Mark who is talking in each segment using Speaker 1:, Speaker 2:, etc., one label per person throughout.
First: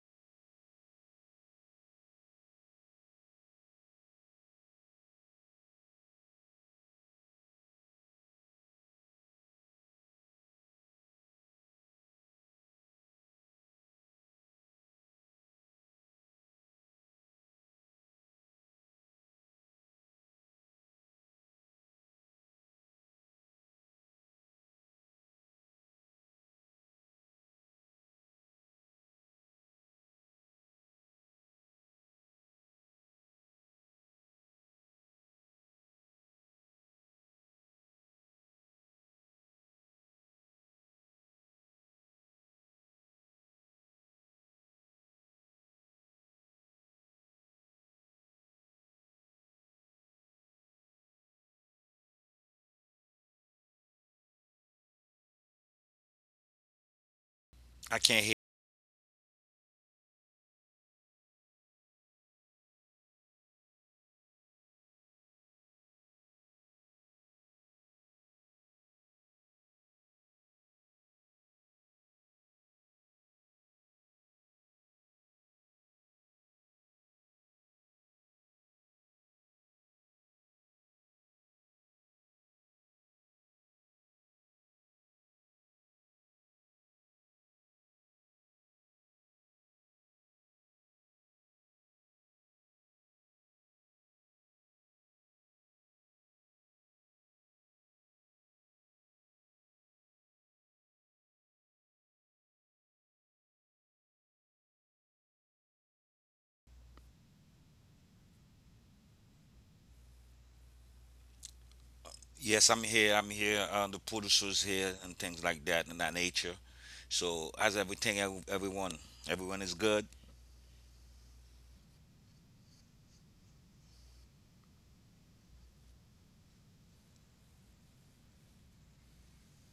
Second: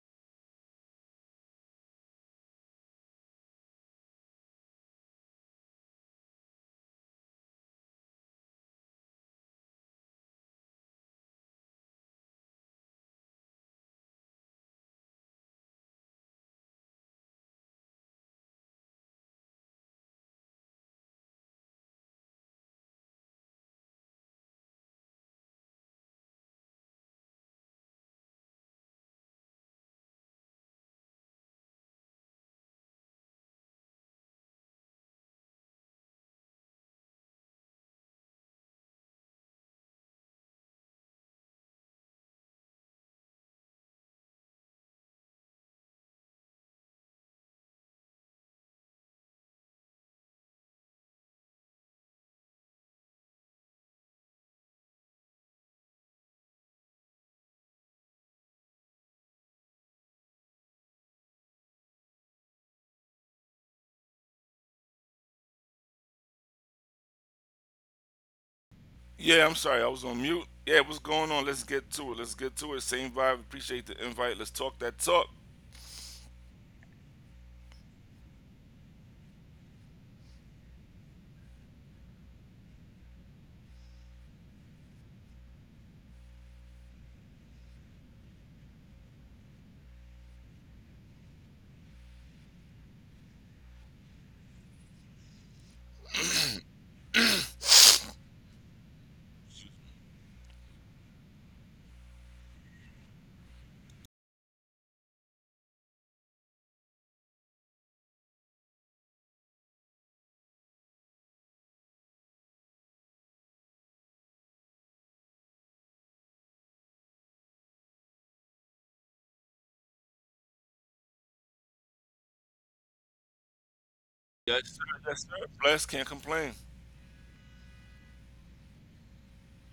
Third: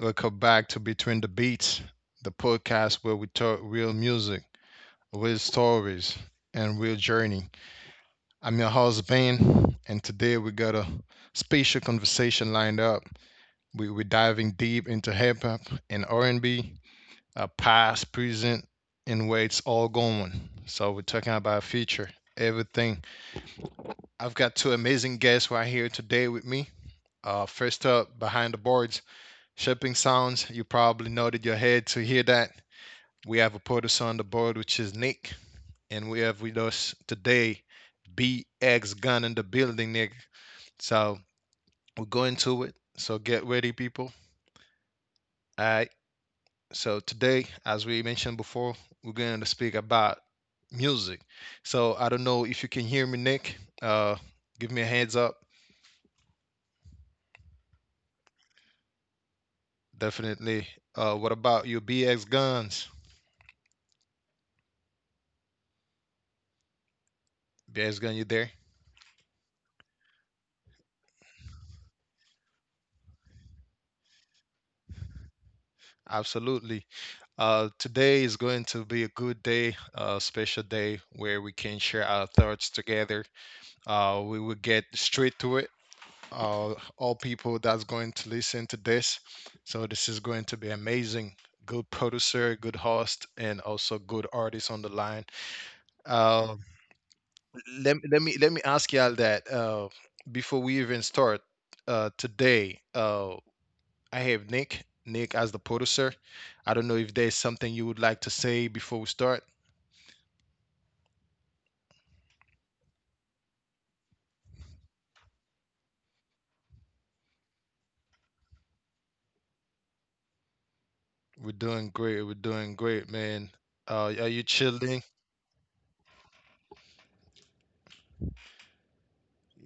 Speaker 1: Welcome back to Between the Beats, the podcast where we talk real music, real stories, and real journey. I'm your host, Ben, and today we got a special conversation lined up. We're diving deep into hip-hop and R&B, past, present, and where it's all going. So we're talking about future, everything. I've got two amazing guests right here today with me. First up, behind the boards, Shipping sounds, you probably nodded your head to hear that. We have a producer on the board, which is Nick, and we have with us today BX Gun in the building, Nick. So we're going to it. So get ready, people. All right. So today, as we mentioned before, we're going to speak about music. So I don't know if you can hear me, Nick. Uh, Give me a heads up.
Speaker 2: I can't hear.
Speaker 1: Definitely. What about you, BX Guns? BX Gun, you there?
Speaker 3: Yeah, I'm sorry, I was on mute. Yeah, what's going on? Let's get to it. Let's get to it. Same vibe. Appreciate the invite. Let's talk that talk.
Speaker 1: Absolutely. Today is going to be a good day, a special day where we can share our thoughts together. We will get straight to it. All people that's going to listen to this. So this is going to be amazing. Good producer, good host, and also good artist on the line. Uh, let me ask y'all that
Speaker 3: Yes,
Speaker 1: before we even start today. I have Nick. Nick as the producer. I don't know if there's something you would like to say before we start.
Speaker 2: Yes, I'm here. I'm here. The producers here and things like that and that nature. So how's everything? Everyone, everyone is good.
Speaker 1: We're doing great. We're doing great, man. Are you
Speaker 3: sir.
Speaker 1: chilling?
Speaker 3: Yes, sir. Blessed, can't complain.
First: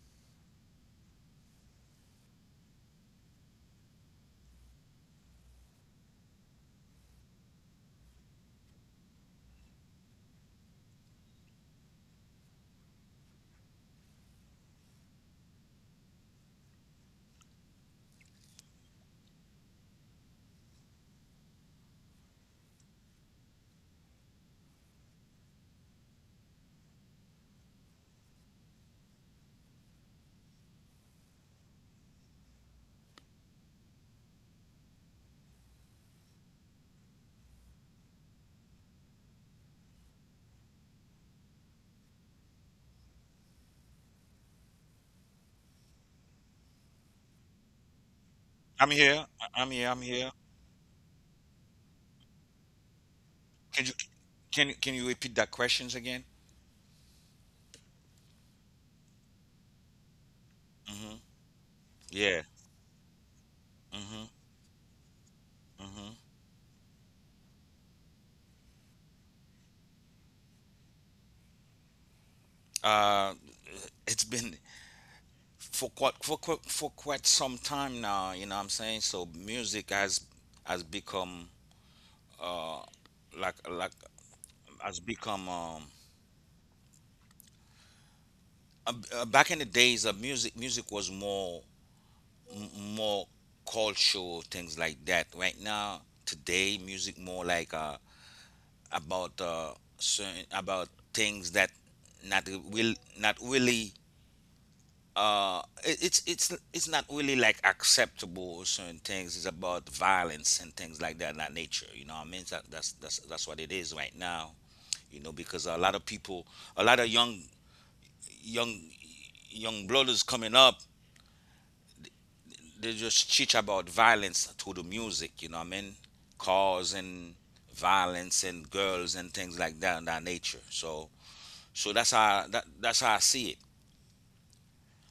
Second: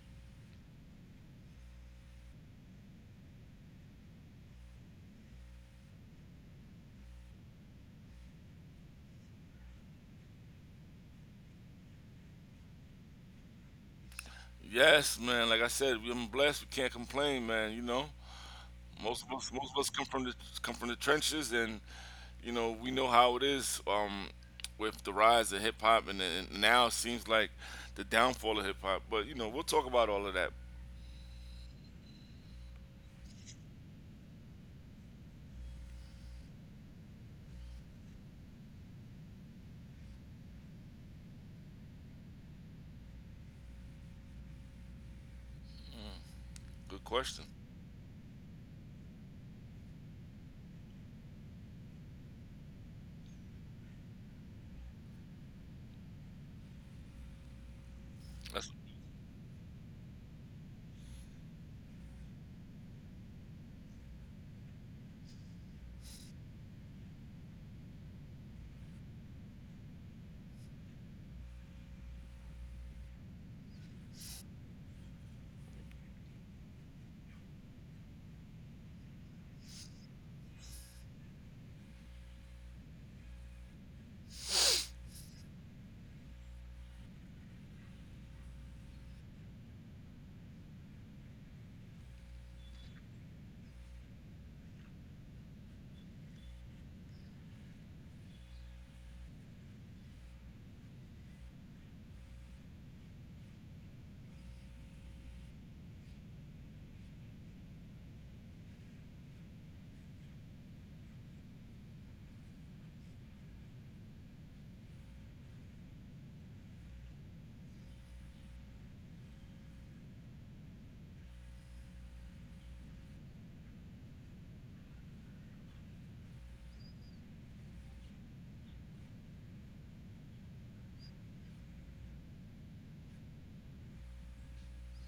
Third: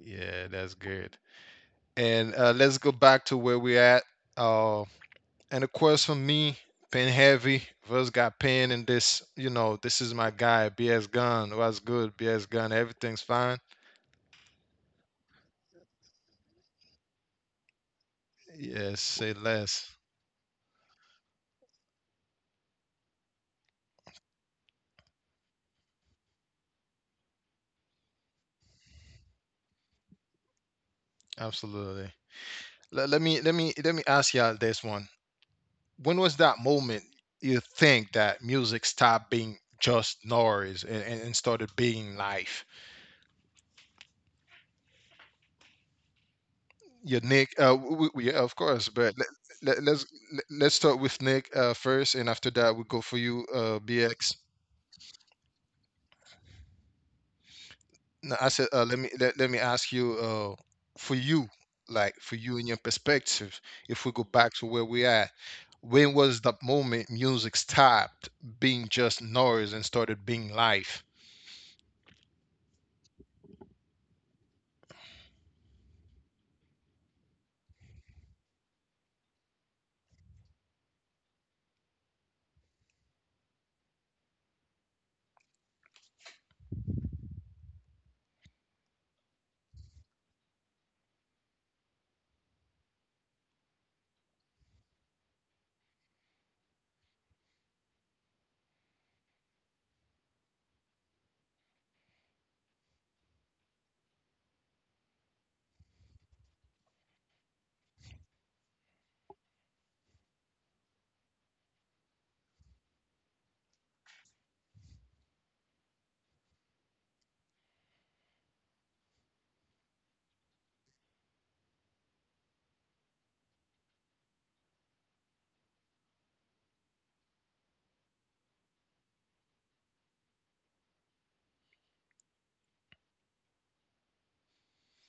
Speaker 1: Yeah, that's good. And let's go back to where we at. Uh, and of course, for me, Pen Heavy first got Pen, and this, you know, this is my guy, BS Gun. What's good, BS Gun? Everything's fine.
Speaker 3: Yes, man. Like I said, I'm blessed. We can't complain, man. You know,
Speaker 1: Yes,
Speaker 3: most of
Speaker 1: say
Speaker 3: us, most of us
Speaker 1: less.
Speaker 3: come from the trenches, and you know, we know how it is, with the rise of hip hop, and now it seems like the downfall of hip hop. But you know, we'll talk about all of that.
Speaker 1: Absolutely. Let me ask y'all this one. When was that moment you think that music stopped being just noise and started being life?
Speaker 3: Good
Speaker 1: Yeah,
Speaker 3: question.
Speaker 1: Nick. Of
Speaker 2: I'm
Speaker 1: course, but
Speaker 2: here. I'm
Speaker 1: let,
Speaker 2: here. I'm
Speaker 1: let's
Speaker 2: here.
Speaker 1: let's start with Nick, first, and after that we go for you,
Speaker 2: Can you
Speaker 1: BX.
Speaker 2: can you repeat that questions again?
Speaker 1: Now, I said,
Speaker 3: That's
Speaker 1: let me ask you, for
Speaker 2: hmm
Speaker 1: you, like for
Speaker 2: Yeah.
Speaker 1: you and your perspective, if we
Speaker 2: hmm
Speaker 1: go back to where we at, when
Speaker 2: hmm
Speaker 1: was that moment music stopped being just noise and started being life?
Speaker 2: Uh, it's been for quite some time now. You know what I'm saying? So music has become uh like like has become back in the days of music was more m- more cultural things like that. Right now, today, music more like about certain about things that not will not really it's not really like acceptable or certain things. It's about violence and things like that that nature, you know what I mean? That's what it is right now. You know, because a lot of people, a lot of young young blood is coming up, they just teach about violence through the music, you know what I mean? Cars and violence and girls and things like that and that nature. So so that's how I see it.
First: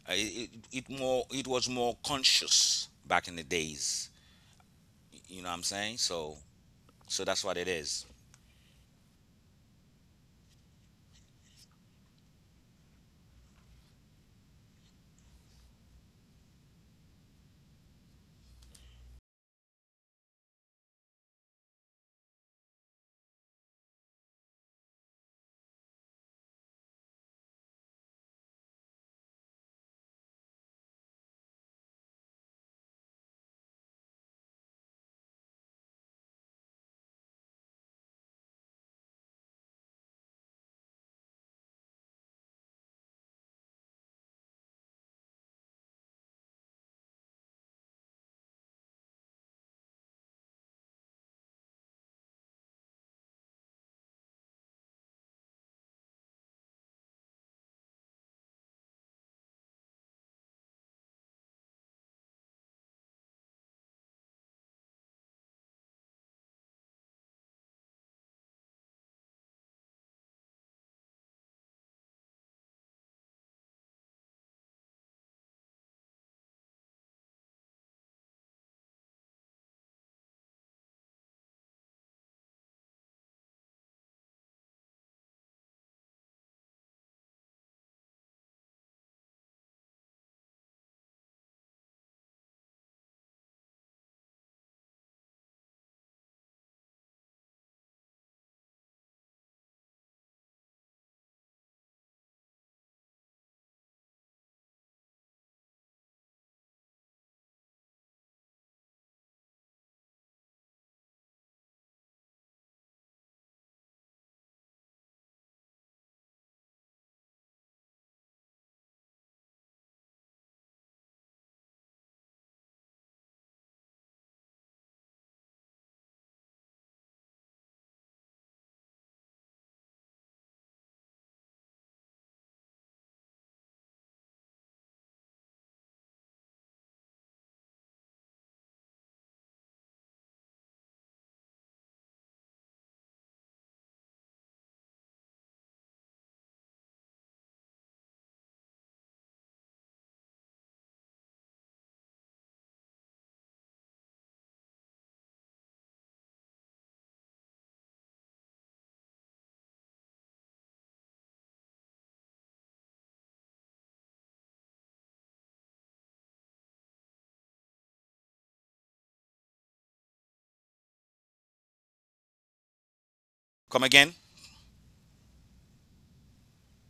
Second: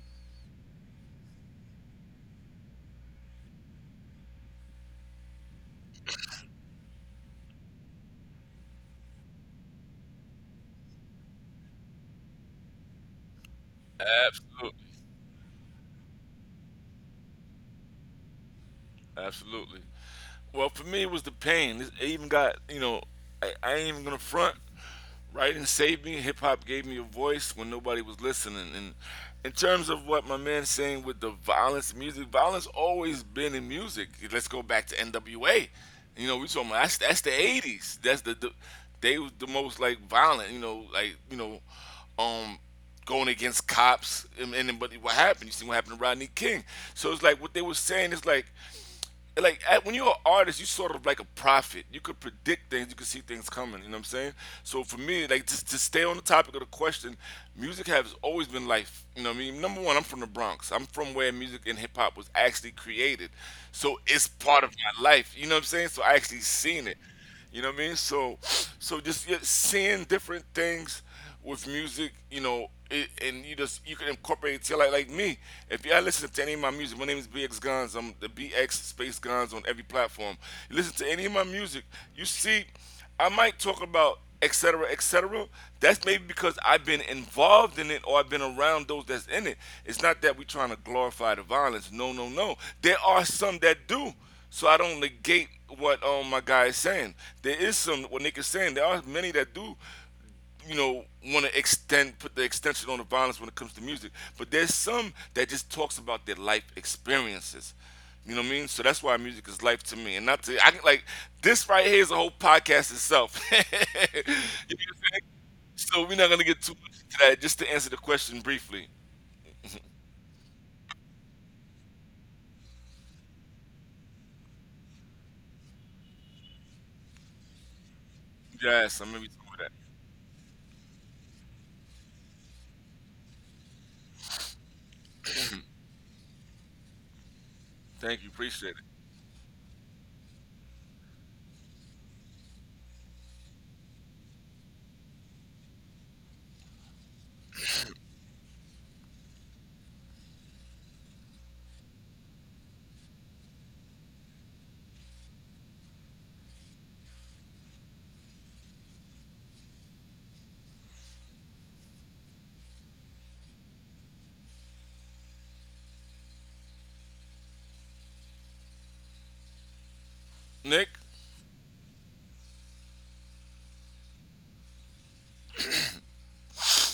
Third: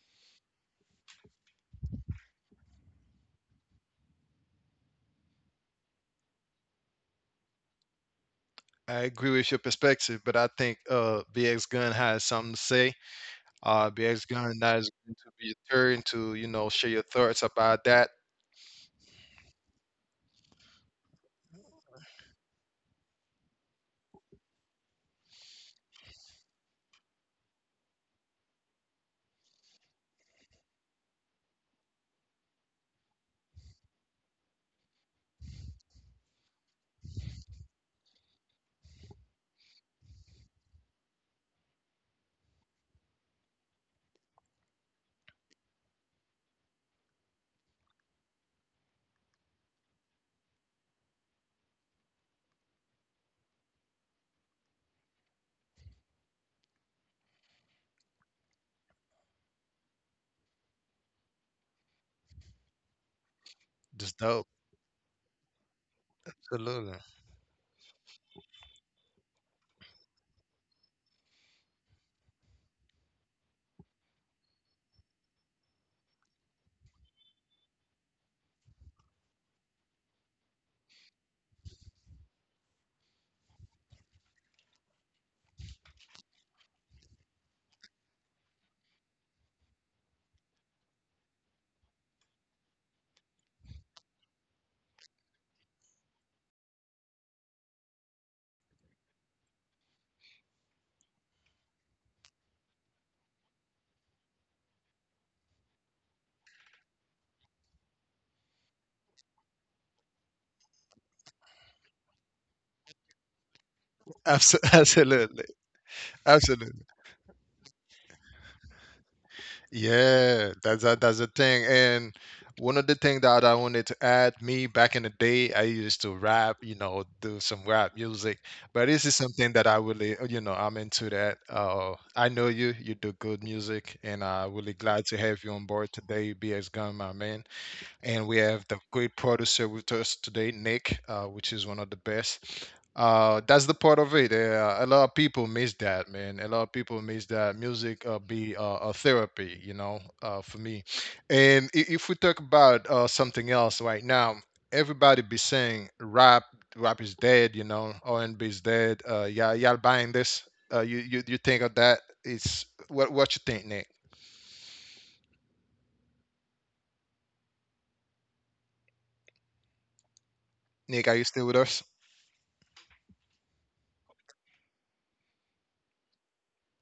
Speaker 2: Uh, It, it. It more, it was more conscious back in the days. You know what I'm saying? So that's what it is.
Speaker 1: I agree with your perspective, but I think BX Gun has something to say. BX Gun
Speaker 3: absolutely.
Speaker 1: that is going to be your turn to, you know, share your thoughts about that.
Speaker 3: Absolutely. Well, for me, it was the pain. It even got, you know, I ain't even gonna front. Writing saved me. Hip hop gave me a voice when nobody was listening. And in terms of what my man's saying with the violence, music, violence always been in music. Let's go back to NWA. You know, we talking about that's the '80s. That's the they was the most, like, violent. You know, like, you know, um, going against cops, but what happened? You see what happened to Rodney King? So it's like what they were saying is like, when you're an artist, you sort of like a prophet. You could predict things, you could see things coming. You know what I'm saying? So for me, like just to stay on the topic of the question, music has always been life. You know what I mean? Number one, I'm from the Bronx. I'm from where music and hip hop was actually created, so
Speaker 1: Just
Speaker 3: it's
Speaker 1: dope.
Speaker 3: part of my life. You know what I'm saying? So I actually seen it.
Speaker 1: Absolutely.
Speaker 3: You know what I mean? So, so just yeah, seeing different things with music, you know, and you just you can incorporate it. Like me, if y'all listen to any of my music, my name is BX Guns. I'm the BX Space Guns on every platform. You listen to any of my music, you see, I might talk about etc. Cetera, etc. Cetera. That's maybe because I've been involved in it or I've been around those that's in it. It's not that we're trying to glorify the violence. No, no, no. There are some that do. So I don't negate what, my guy is saying. There is some what Nick is saying. There are many that do, you know, want to extend, put the extension on the violence when it comes to music. But there's some that just talks about their life experiences. You know what I mean? So that's why music is life to me, and not to I can like this right here is a whole podcast itself. You know what I'm saying?
Speaker 1: Absolutely.
Speaker 3: So we're not gonna get too
Speaker 1: Absolutely.
Speaker 3: much into that. Just to answer the question briefly,
Speaker 1: Yeah, that's that. That's the thing. And one of the things that I wanted to add, me back in the day, I used to rap, you know, do some rap music. But
Speaker 3: yes, I'm
Speaker 1: this
Speaker 3: gonna be
Speaker 1: is
Speaker 3: doing
Speaker 1: something
Speaker 3: that.
Speaker 1: that I really, you know, I'm into that. I know you do good music, and I'm really glad to have you on board today, BX Gun, my man.
Speaker 3: Thank you,
Speaker 1: And we
Speaker 3: appreciate it,
Speaker 1: have the great producer with us today, Nick, which is one of the best. That's the part of it. A lot of people miss that, man. A lot of people miss that music be a therapy, you know, for me. And if we talk about something else right now, everybody be saying rap is dead, you know, R and B is dead. Y'all buying this? You think of that? It's what you think, Nick?
Speaker 3: Nick.
Speaker 1: Nick, are you still with us?
Speaker 2: Come again?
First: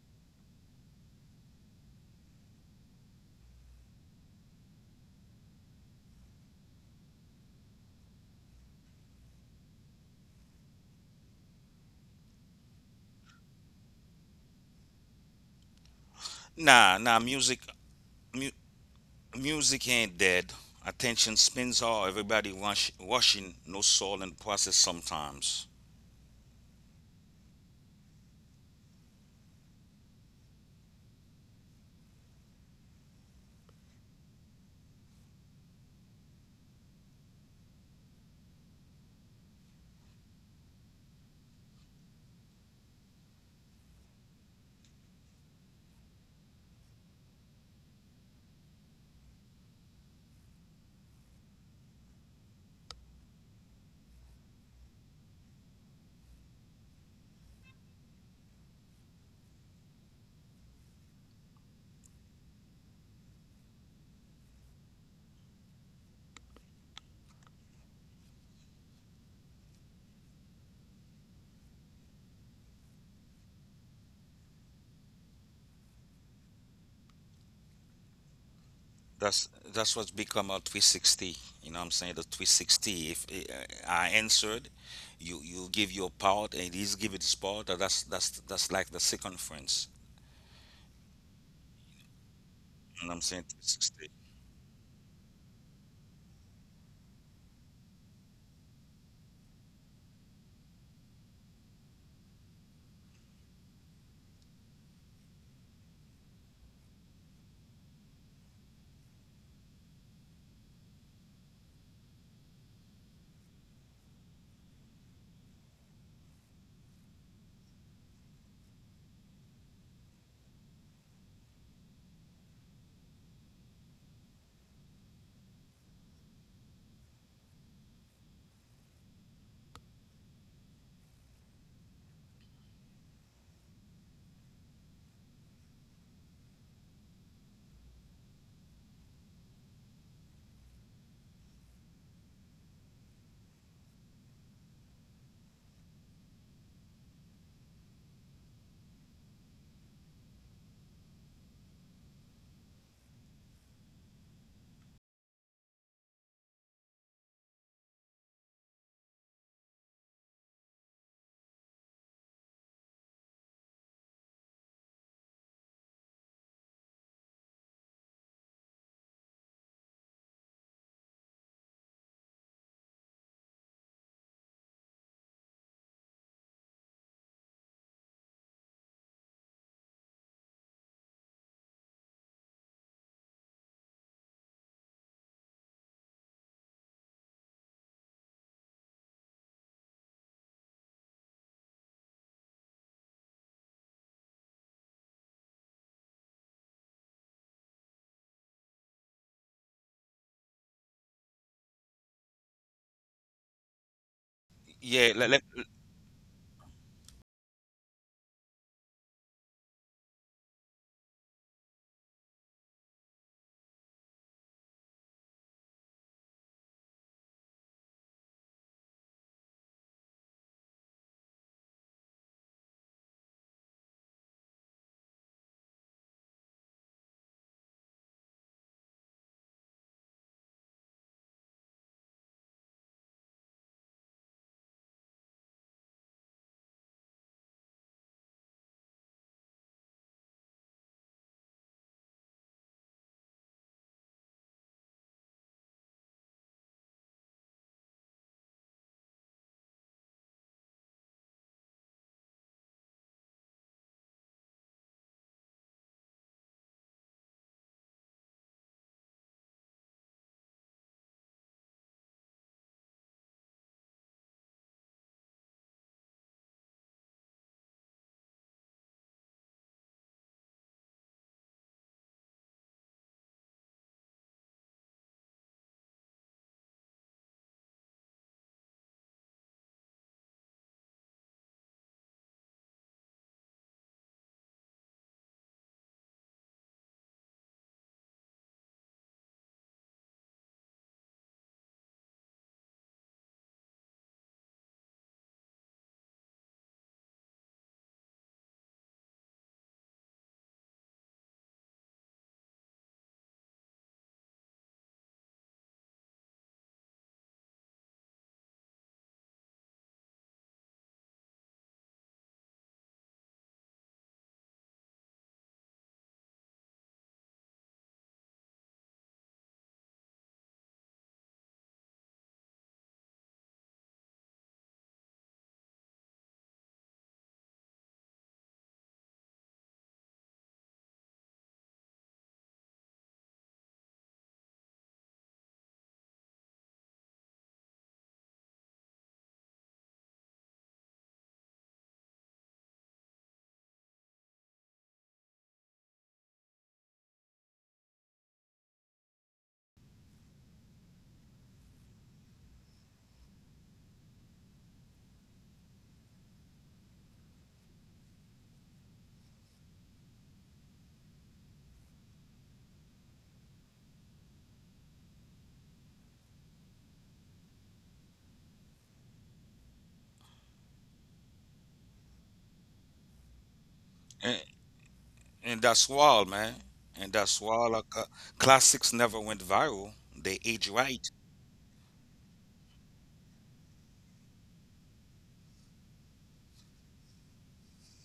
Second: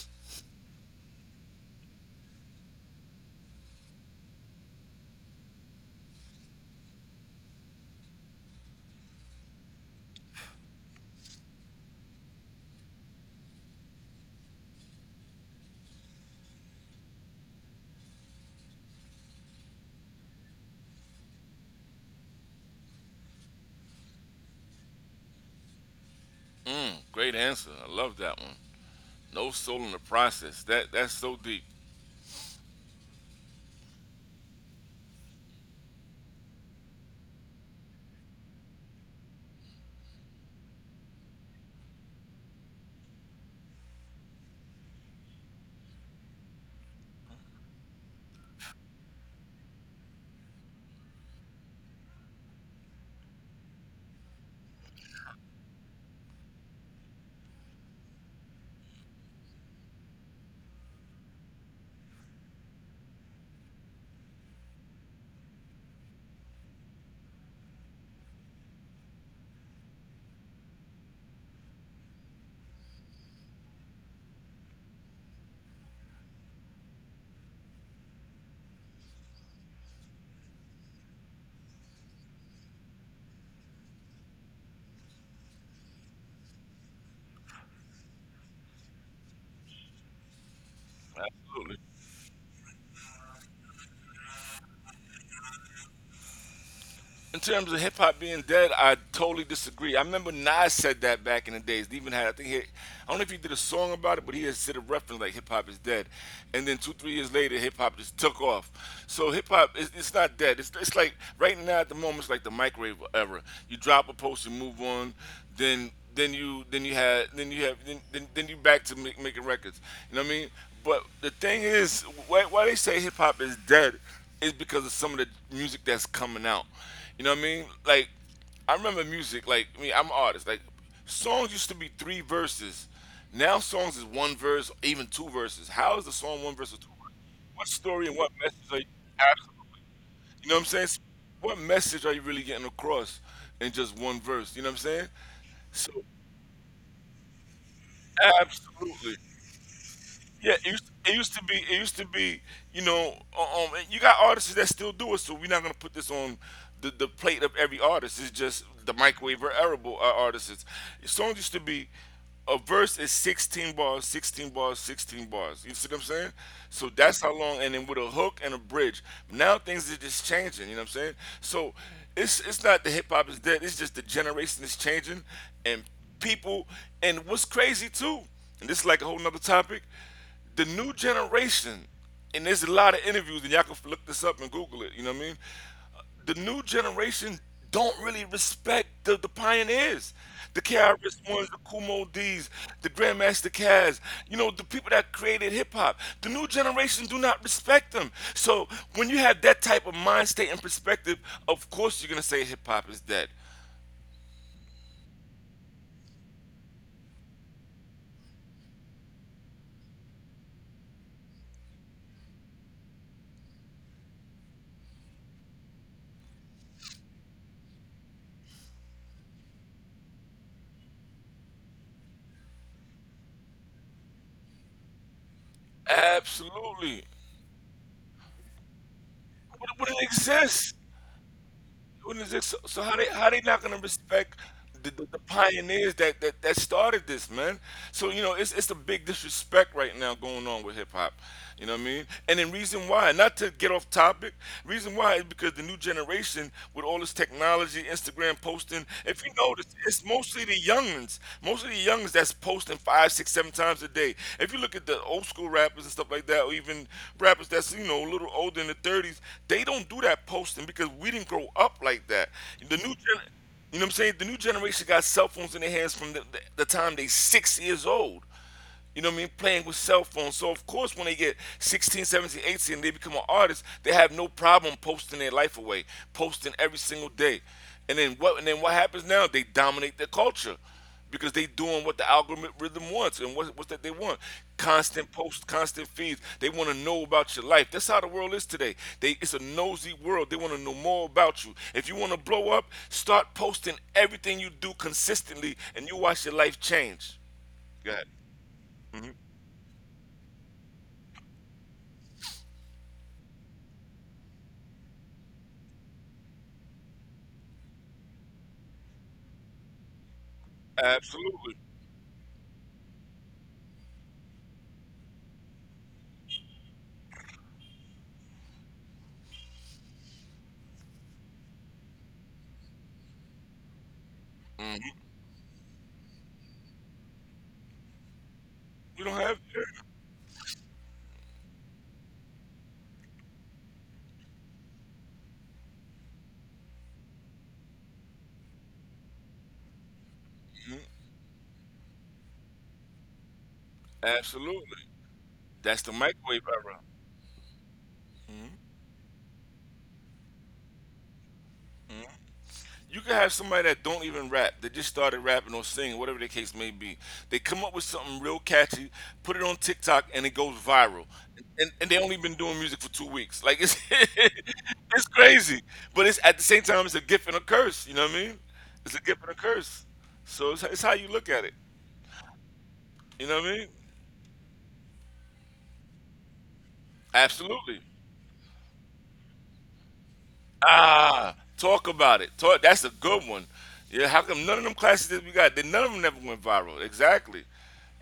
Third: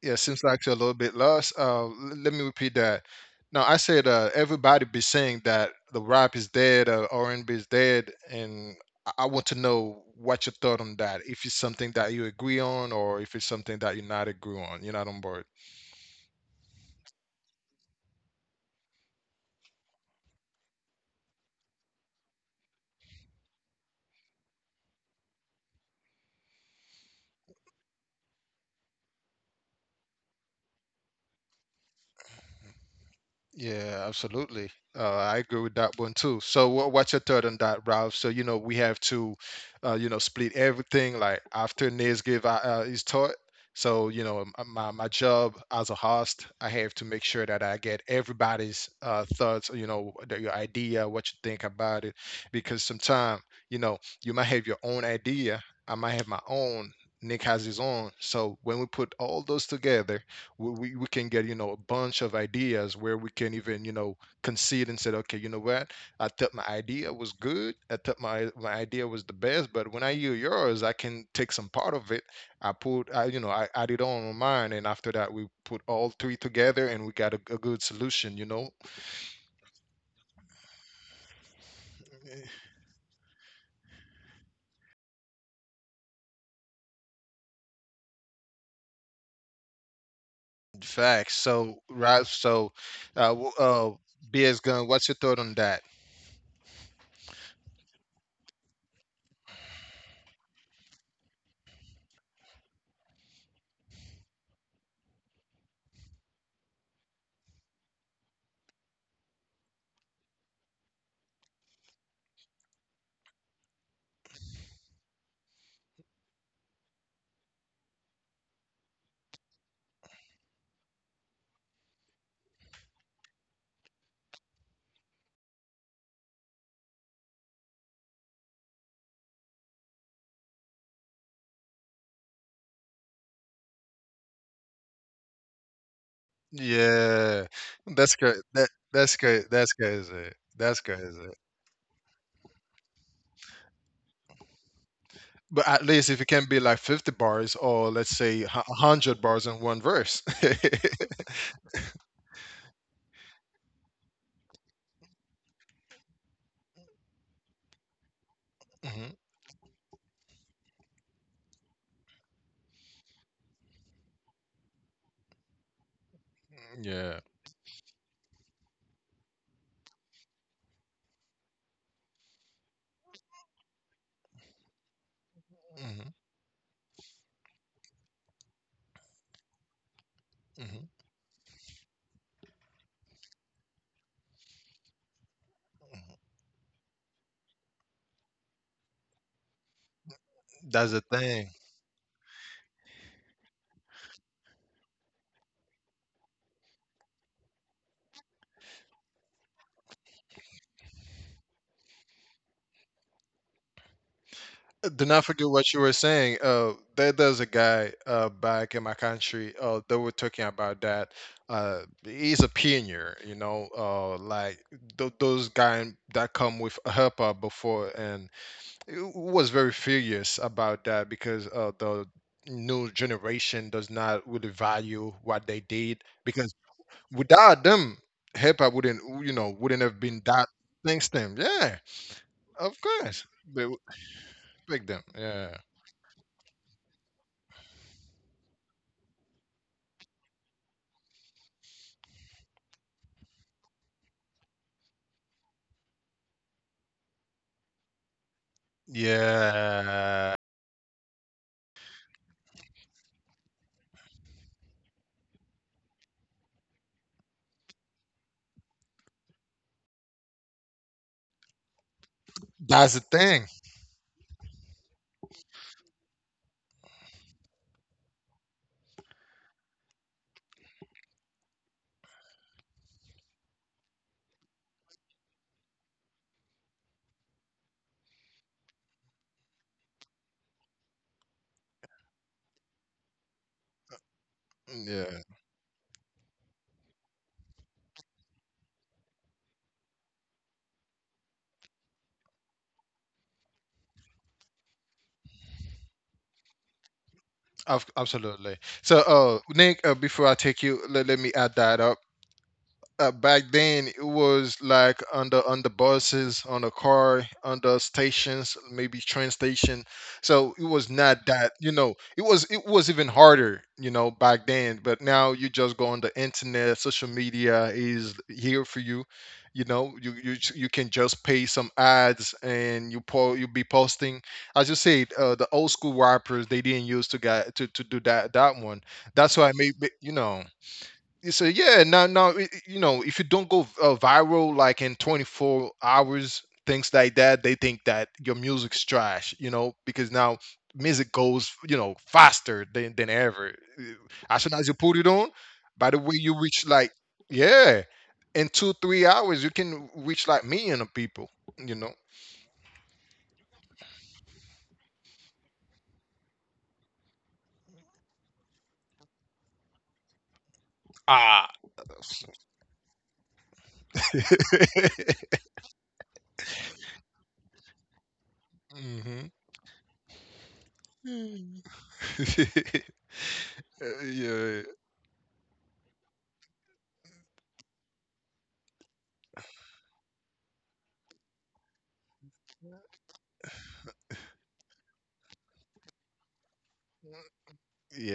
Speaker 1: Yeah, seems like you're a little bit lost. Let me repeat that. Now, I said everybody be saying that the rap is dead, R&B is dead, and I want to know what your thought on that. If it's something that you agree on, or if it's something that you're not agree on, you're not on board.
Speaker 2: Nah, nah. Music mu- music ain't dead. Attention spins, all everybody rush, rushing, no soul in the process sometimes.
Speaker 3: Mm, great answer. I love that one. No soul in the process. That's so deep.
Speaker 1: Yeah, absolutely. I agree with that one too. So, what's your third on that, Ralph? So, you know, we have to, you know, split everything. Like after Niz give his thought, so you know, my job as a host, I have to make sure that I get everybody's thoughts. You know, your idea, what you think about it, because sometimes, you know, you might have your own idea. I might have my own. Nick has his own. So when we put all those together, we can get, you know, a bunch of ideas where we can even, you know, concede and said, okay, you know what, I thought my idea was good. I thought my idea was the best, but when I hear yours I can take some part of it. I, I added on mine, and after that we put all three together, and we got a good solution, you know.
Speaker 2: That's that's what's become a 360. You know what I'm saying? The 360. If I answered, you give your part and he's give it his part. That's like the circumference.
Speaker 1: Facts, so
Speaker 3: Absolutely.
Speaker 1: right, so
Speaker 2: You know what I'm
Speaker 1: uh,
Speaker 2: saying?
Speaker 1: w- uh
Speaker 2: 360.
Speaker 1: BS Gun, what's your thought on that?
Speaker 3: In terms of hip hop being dead, I totally disagree. I remember Nas said that back in the days. He even had, I think, I don't know if he did a song about it, but he had said a reference like hip hop is dead. And then two, 3 years later, hip hop just took off. So hip hop, it's not dead. It's like right now at the moment, it's like the microwave era. You drop a post, you move on, then you had then you have then you back to making records. You know what I mean? But the thing is, why they say hip hop is dead is because of some of the music that's coming out. You know what I mean? Like, I remember music. Like, I mean, I'm an artist. Like, songs used to be three verses. Now songs is one verse, even two verses. How is the song one verse or two verses?
Speaker 1: Yeah,
Speaker 3: What story and what message are you?
Speaker 1: that's good. That's
Speaker 3: Absolutely.
Speaker 1: crazy.
Speaker 3: You know what I'm
Speaker 1: That's
Speaker 3: saying? So
Speaker 1: crazy.
Speaker 3: what message are you really getting across in just one verse? You know what I'm saying?
Speaker 1: But at
Speaker 3: So,
Speaker 1: least if it can be like 50 bars, or let's say a 100
Speaker 3: absolutely.
Speaker 1: bars in one verse.
Speaker 3: Yeah, it used to be. It used to be. You know, and you got artists that still do it. So we're not gonna put this on the plate of every artist. It's just the
Speaker 1: Mhm.
Speaker 3: microwave or arable, artists. Songs used to be a verse is 16 bars, 16 bars, 16 bars. You see what I'm saying? So
Speaker 1: Yeah.
Speaker 3: that's how long, and then with a hook and a bridge. Now things are just changing. You know what I'm saying? So it's not the hip hop is dead. It's just the generation is changing, and
Speaker 1: Mhm.
Speaker 3: people. And what's crazy too, and this is like a whole nother topic, the
Speaker 1: Mhm.
Speaker 3: new generation, and there's a lot of interviews, and y'all can look this up and Google it. You know what I mean?
Speaker 1: Mhm.
Speaker 3: The new generation don't really respect the pioneers, the
Speaker 1: That's the
Speaker 3: KRS
Speaker 1: thing.
Speaker 3: Ones, the Kumo D's, the Grandmaster Caz. You know, the people that created hip hop. The new generation do not respect them. So when you have that type of mind state and perspective, of course you're gonna say hip hop is dead.
Speaker 1: Do
Speaker 2: Yeah,
Speaker 1: not
Speaker 2: let, let,
Speaker 1: forget what you were saying. There's a guy back in my country. They were talking about that. He's a pioneer, you know, like those guys that come with a helper before, and was very furious about that because the new generation does not really value what they did, because
Speaker 3: Absolutely. It
Speaker 1: without them hip hop wouldn't you know wouldn't have
Speaker 3: wouldn't
Speaker 1: been that
Speaker 3: exist.
Speaker 1: thing stem, yeah.
Speaker 3: When is this- So,
Speaker 1: Of course
Speaker 3: how they
Speaker 1: they
Speaker 3: not
Speaker 1: would
Speaker 3: gonna respect
Speaker 1: pick them,
Speaker 3: the
Speaker 1: yeah.
Speaker 3: pioneers that, that started this, man? So you know it's a big disrespect right now going on with hip hop. You know what I mean? And then reason why, not to get off topic, reason why is because the new generation with all this technology, Instagram posting. If you notice, it's
Speaker 1: Yeah,
Speaker 3: mostly the youngins that's posting five, six, seven times a day. If you look at the old school rappers and stuff like that, or even rappers that's you know a little older in the 30s, they don't do that posting because we didn't grow up like that. The
Speaker 1: that's
Speaker 3: new
Speaker 1: the
Speaker 3: gen,
Speaker 1: thing.
Speaker 3: you know what I'm saying? The new generation got cell phones in their hands from the time they 6 years old. You know what I mean? Playing with cell phones. So, of course, when they get 16, 17, 18, and they become an artist, they have no problem posting their life away, posting every single day. And then what? And then what happens now? They dominate the culture because they doing what the algorithm wants and what's that they want,
Speaker 1: Yeah,
Speaker 3: constant posts, constant feeds. They want to know about your life. That's how the world is today. They It's a nosy world. They want to know more about you. If you want to blow up, start posting everything you do consistently, and you watch your life change. Go ahead.
Speaker 1: absolutely. So, Nick, before I take you, let me add that up. Back then it was like under buses on a car, under stations, maybe train station. So it was not that,
Speaker 3: Absolutely.
Speaker 1: you know, it was even harder, you know, back then. But now you just go on the internet. Social media is here for you. You know, you can just pay some ads, and you be posting. As you said, the old school rappers, they didn't use to get to do that that one.
Speaker 3: You don't
Speaker 1: That's why
Speaker 3: have.
Speaker 1: maybe, you know. So yeah, you know, if you don't go viral like in 24 hours, things like that, they think that your music's trash, you know, because now music goes, you know, faster than ever. Uh, As soon as you
Speaker 3: Absolutely.
Speaker 1: put it on, by
Speaker 3: That's
Speaker 1: the
Speaker 3: the
Speaker 1: way, you
Speaker 3: microwave
Speaker 1: reach like,
Speaker 3: era.
Speaker 1: yeah, in two, 3 hours, you can reach like million of people, you know.
Speaker 3: You could have somebody that don't even rap. They just started rapping or singing, whatever the case may be. They come up with something real catchy, put it on TikTok, and it goes viral.
Speaker 1: Ah.
Speaker 3: And they only been doing music for 2 weeks. Like, it's it's crazy, but it's, at the same time, it's a gift and a curse. You know what I mean? It's a
Speaker 1: Hmm.
Speaker 3: gift and a curse. So it's how you look at it. You know what I mean?
Speaker 2: and,
Speaker 1: Yeah.
Speaker 2: and that's why, man. And that's why.
Speaker 3: Absolutely.
Speaker 2: Classics never went viral. They age right.
Speaker 3: Ah, talk about it. Talk. That's a good one. Yeah. How come none of them classes that we got, none of them never went viral? Exactly.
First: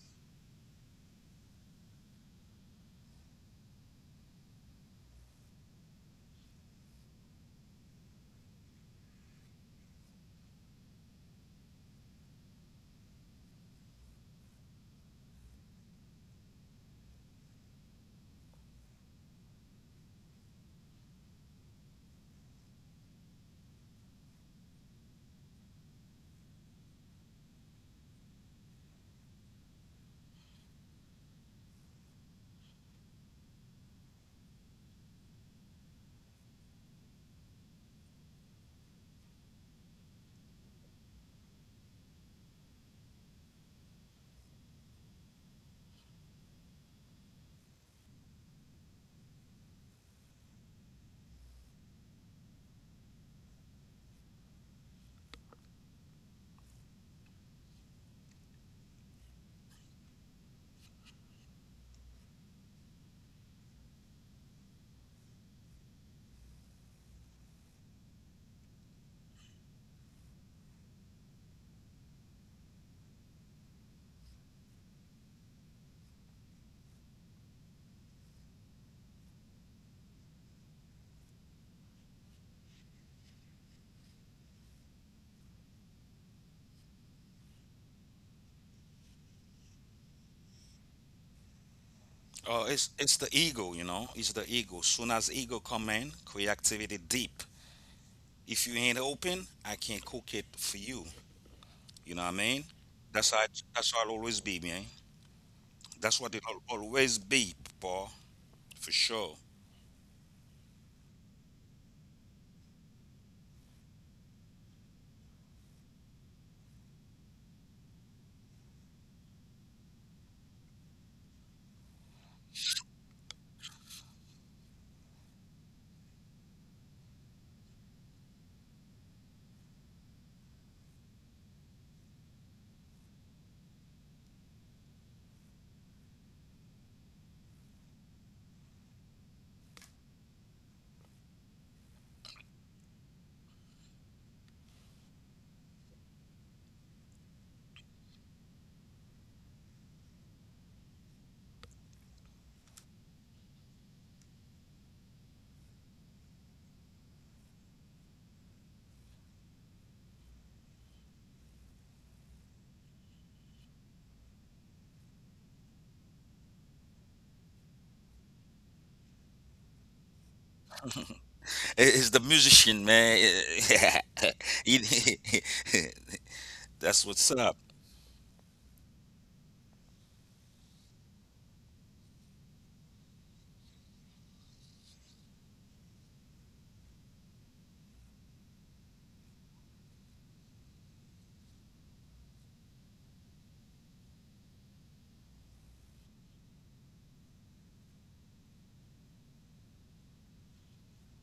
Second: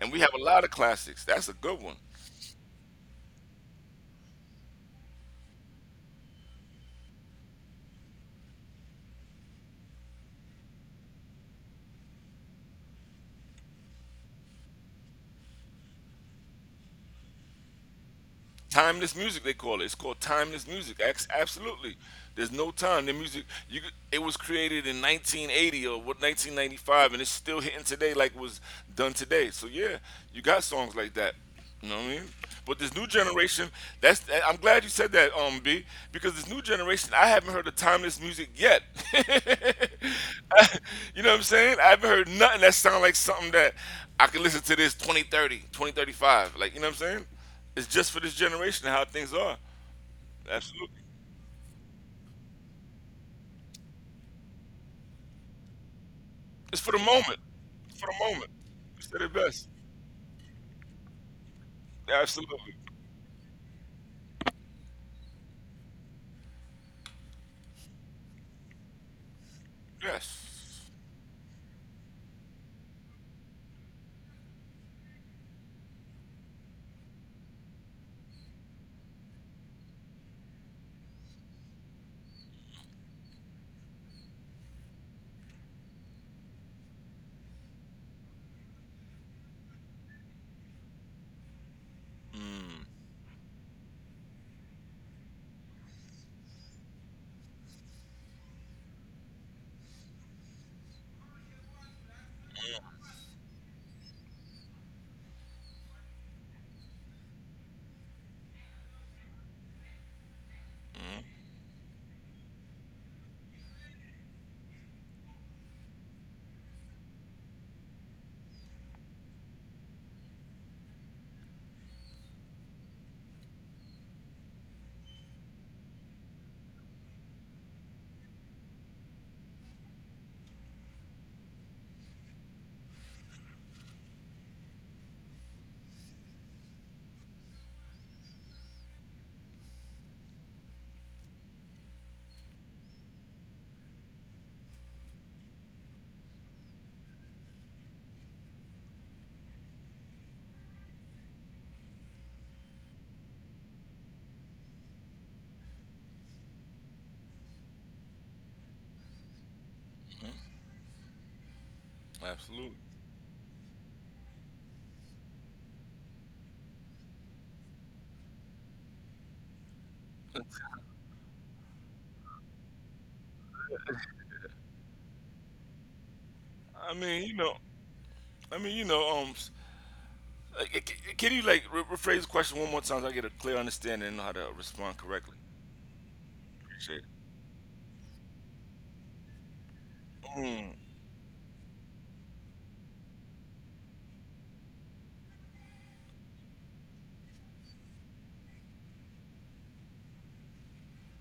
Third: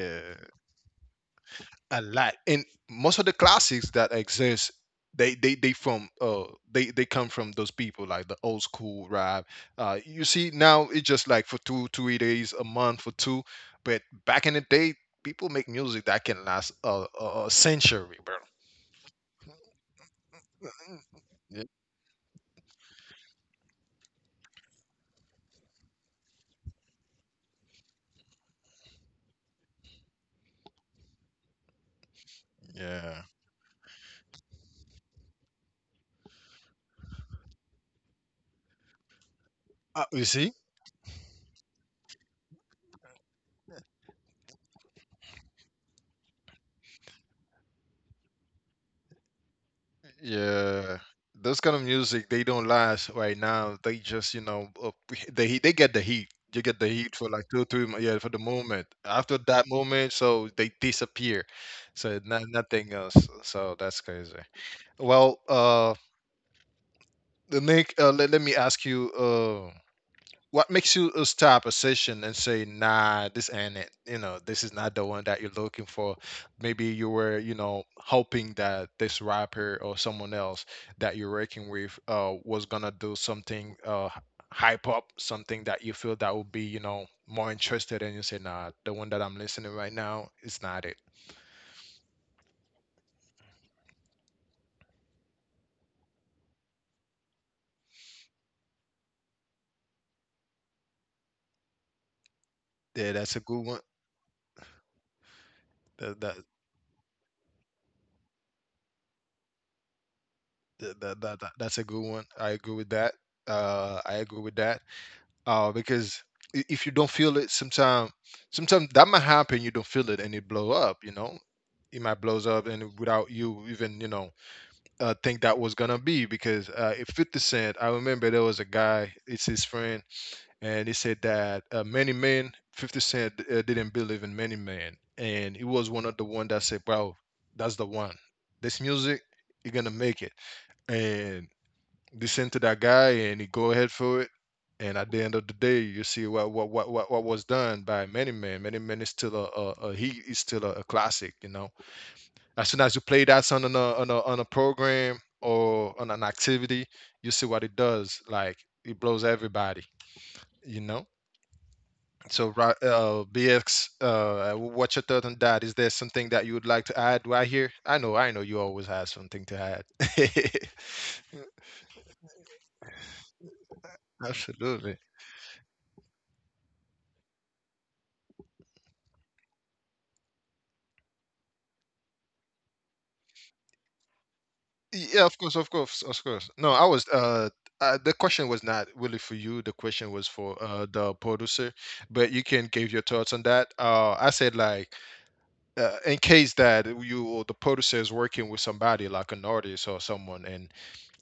Speaker 3: And we have a lot of classics. That's a good one.
Speaker 1: A lot. And most of the classics that exist, they from they come from those people like the old school rap. You see now it's just like for two three days a month for two, but back in the day, people make music that can last a century, bro.
Speaker 3: Timeless music, they call it. It's called timeless music. Ex-
Speaker 1: Mm,
Speaker 3: Absolutely, there's no time. The music, could- it was created in 1980 or what 1995, and it's still hitting today like it was done today. So yeah, you got songs like that. You know what I mean? But this new
Speaker 1: yeah.
Speaker 3: generation, I'm glad you said that, B, because this new generation, I haven't heard of timeless music yet.
Speaker 1: You see.
Speaker 3: You know what I'm saying? I haven't heard nothing that sounds like something that I can listen to this 2030, 2035. Like, you know what I'm saying? It's just for this generation how things are.
Speaker 1: Yeah,
Speaker 3: Absolutely.
Speaker 1: those kind of music they don't last right now. They just, you know, they get the heat. You get
Speaker 3: It's
Speaker 1: the
Speaker 3: for the
Speaker 1: heat for
Speaker 3: moment.
Speaker 1: like two three
Speaker 3: For
Speaker 1: yeah,
Speaker 3: the
Speaker 1: for the
Speaker 3: moment.
Speaker 1: moment.
Speaker 3: You said it
Speaker 1: After that
Speaker 3: best.
Speaker 1: moment, so they disappear. So not,
Speaker 3: Absolutely.
Speaker 1: nothing else. So that's crazy. Well, Nick, let me ask you. What
Speaker 3: Yes.
Speaker 1: makes you stop a session and say, nah, this ain't it, you know, this is not the one that you're looking for. Maybe you were, you know, hoping that this rapper or someone else that you're working with was gonna do something, hype up something that you feel that would be, you know, more interested, and you say, nah, the one that I'm listening right now is not it.
Speaker 2: Oh,
Speaker 3: Mm,
Speaker 2: it's the ego, you know. It's the ego. Soon as ego come in, creativity deep. If you ain't open, I can't cook it for you. You know what I mean?
Speaker 1: Yeah, that's a good one.
Speaker 2: That's how it always be, man. That's
Speaker 1: that,
Speaker 2: what
Speaker 1: that,
Speaker 2: it'll always be, Paul, for sure.
Speaker 1: that's a good one. I agree with that. I agree with that. Because if you don't feel it, sometimes, that might happen. You don't feel it, and it blow up. You know, it might blows up, and without you even, you know, think that was gonna be. Because if Fifty Cent, I remember there was a guy, it's his friend, and he said that many men, Fifty Cent didn't believe in many men, and he was one of the one that said, "Wow, that's the one. This music, you're gonna make it." And descend to that guy and he go ahead for it. And at the end of the day, you see what was done by many men. Many men is still a— he is still a classic. You know, as soon as you play that on a program or on an activity, you see what it does. Like it blows everybody. You know. So,
Speaker 3: absolutely.
Speaker 1: BX, what's your thought on that? Is there something that you would like to add right here? I know, you always have something to add.
Speaker 2: It's the musician, man.
Speaker 1: Absolutely.
Speaker 2: It-
Speaker 3: I
Speaker 2: that's
Speaker 3: mean,
Speaker 2: what's
Speaker 3: you
Speaker 2: up.
Speaker 3: know, I mean, you know, s- like, c- c- can you like rephrase the question one more time so I get a clear understanding and know how to respond
Speaker 1: Yeah,
Speaker 3: correctly?
Speaker 1: of course, of course, of course. No, I
Speaker 3: Appreciate it.
Speaker 1: was. The question was not really for you. The question was for
Speaker 3: Mm,
Speaker 1: the producer, but you can give your thoughts on that. I said like, in case that you or the producer is working with somebody like an artist or someone, and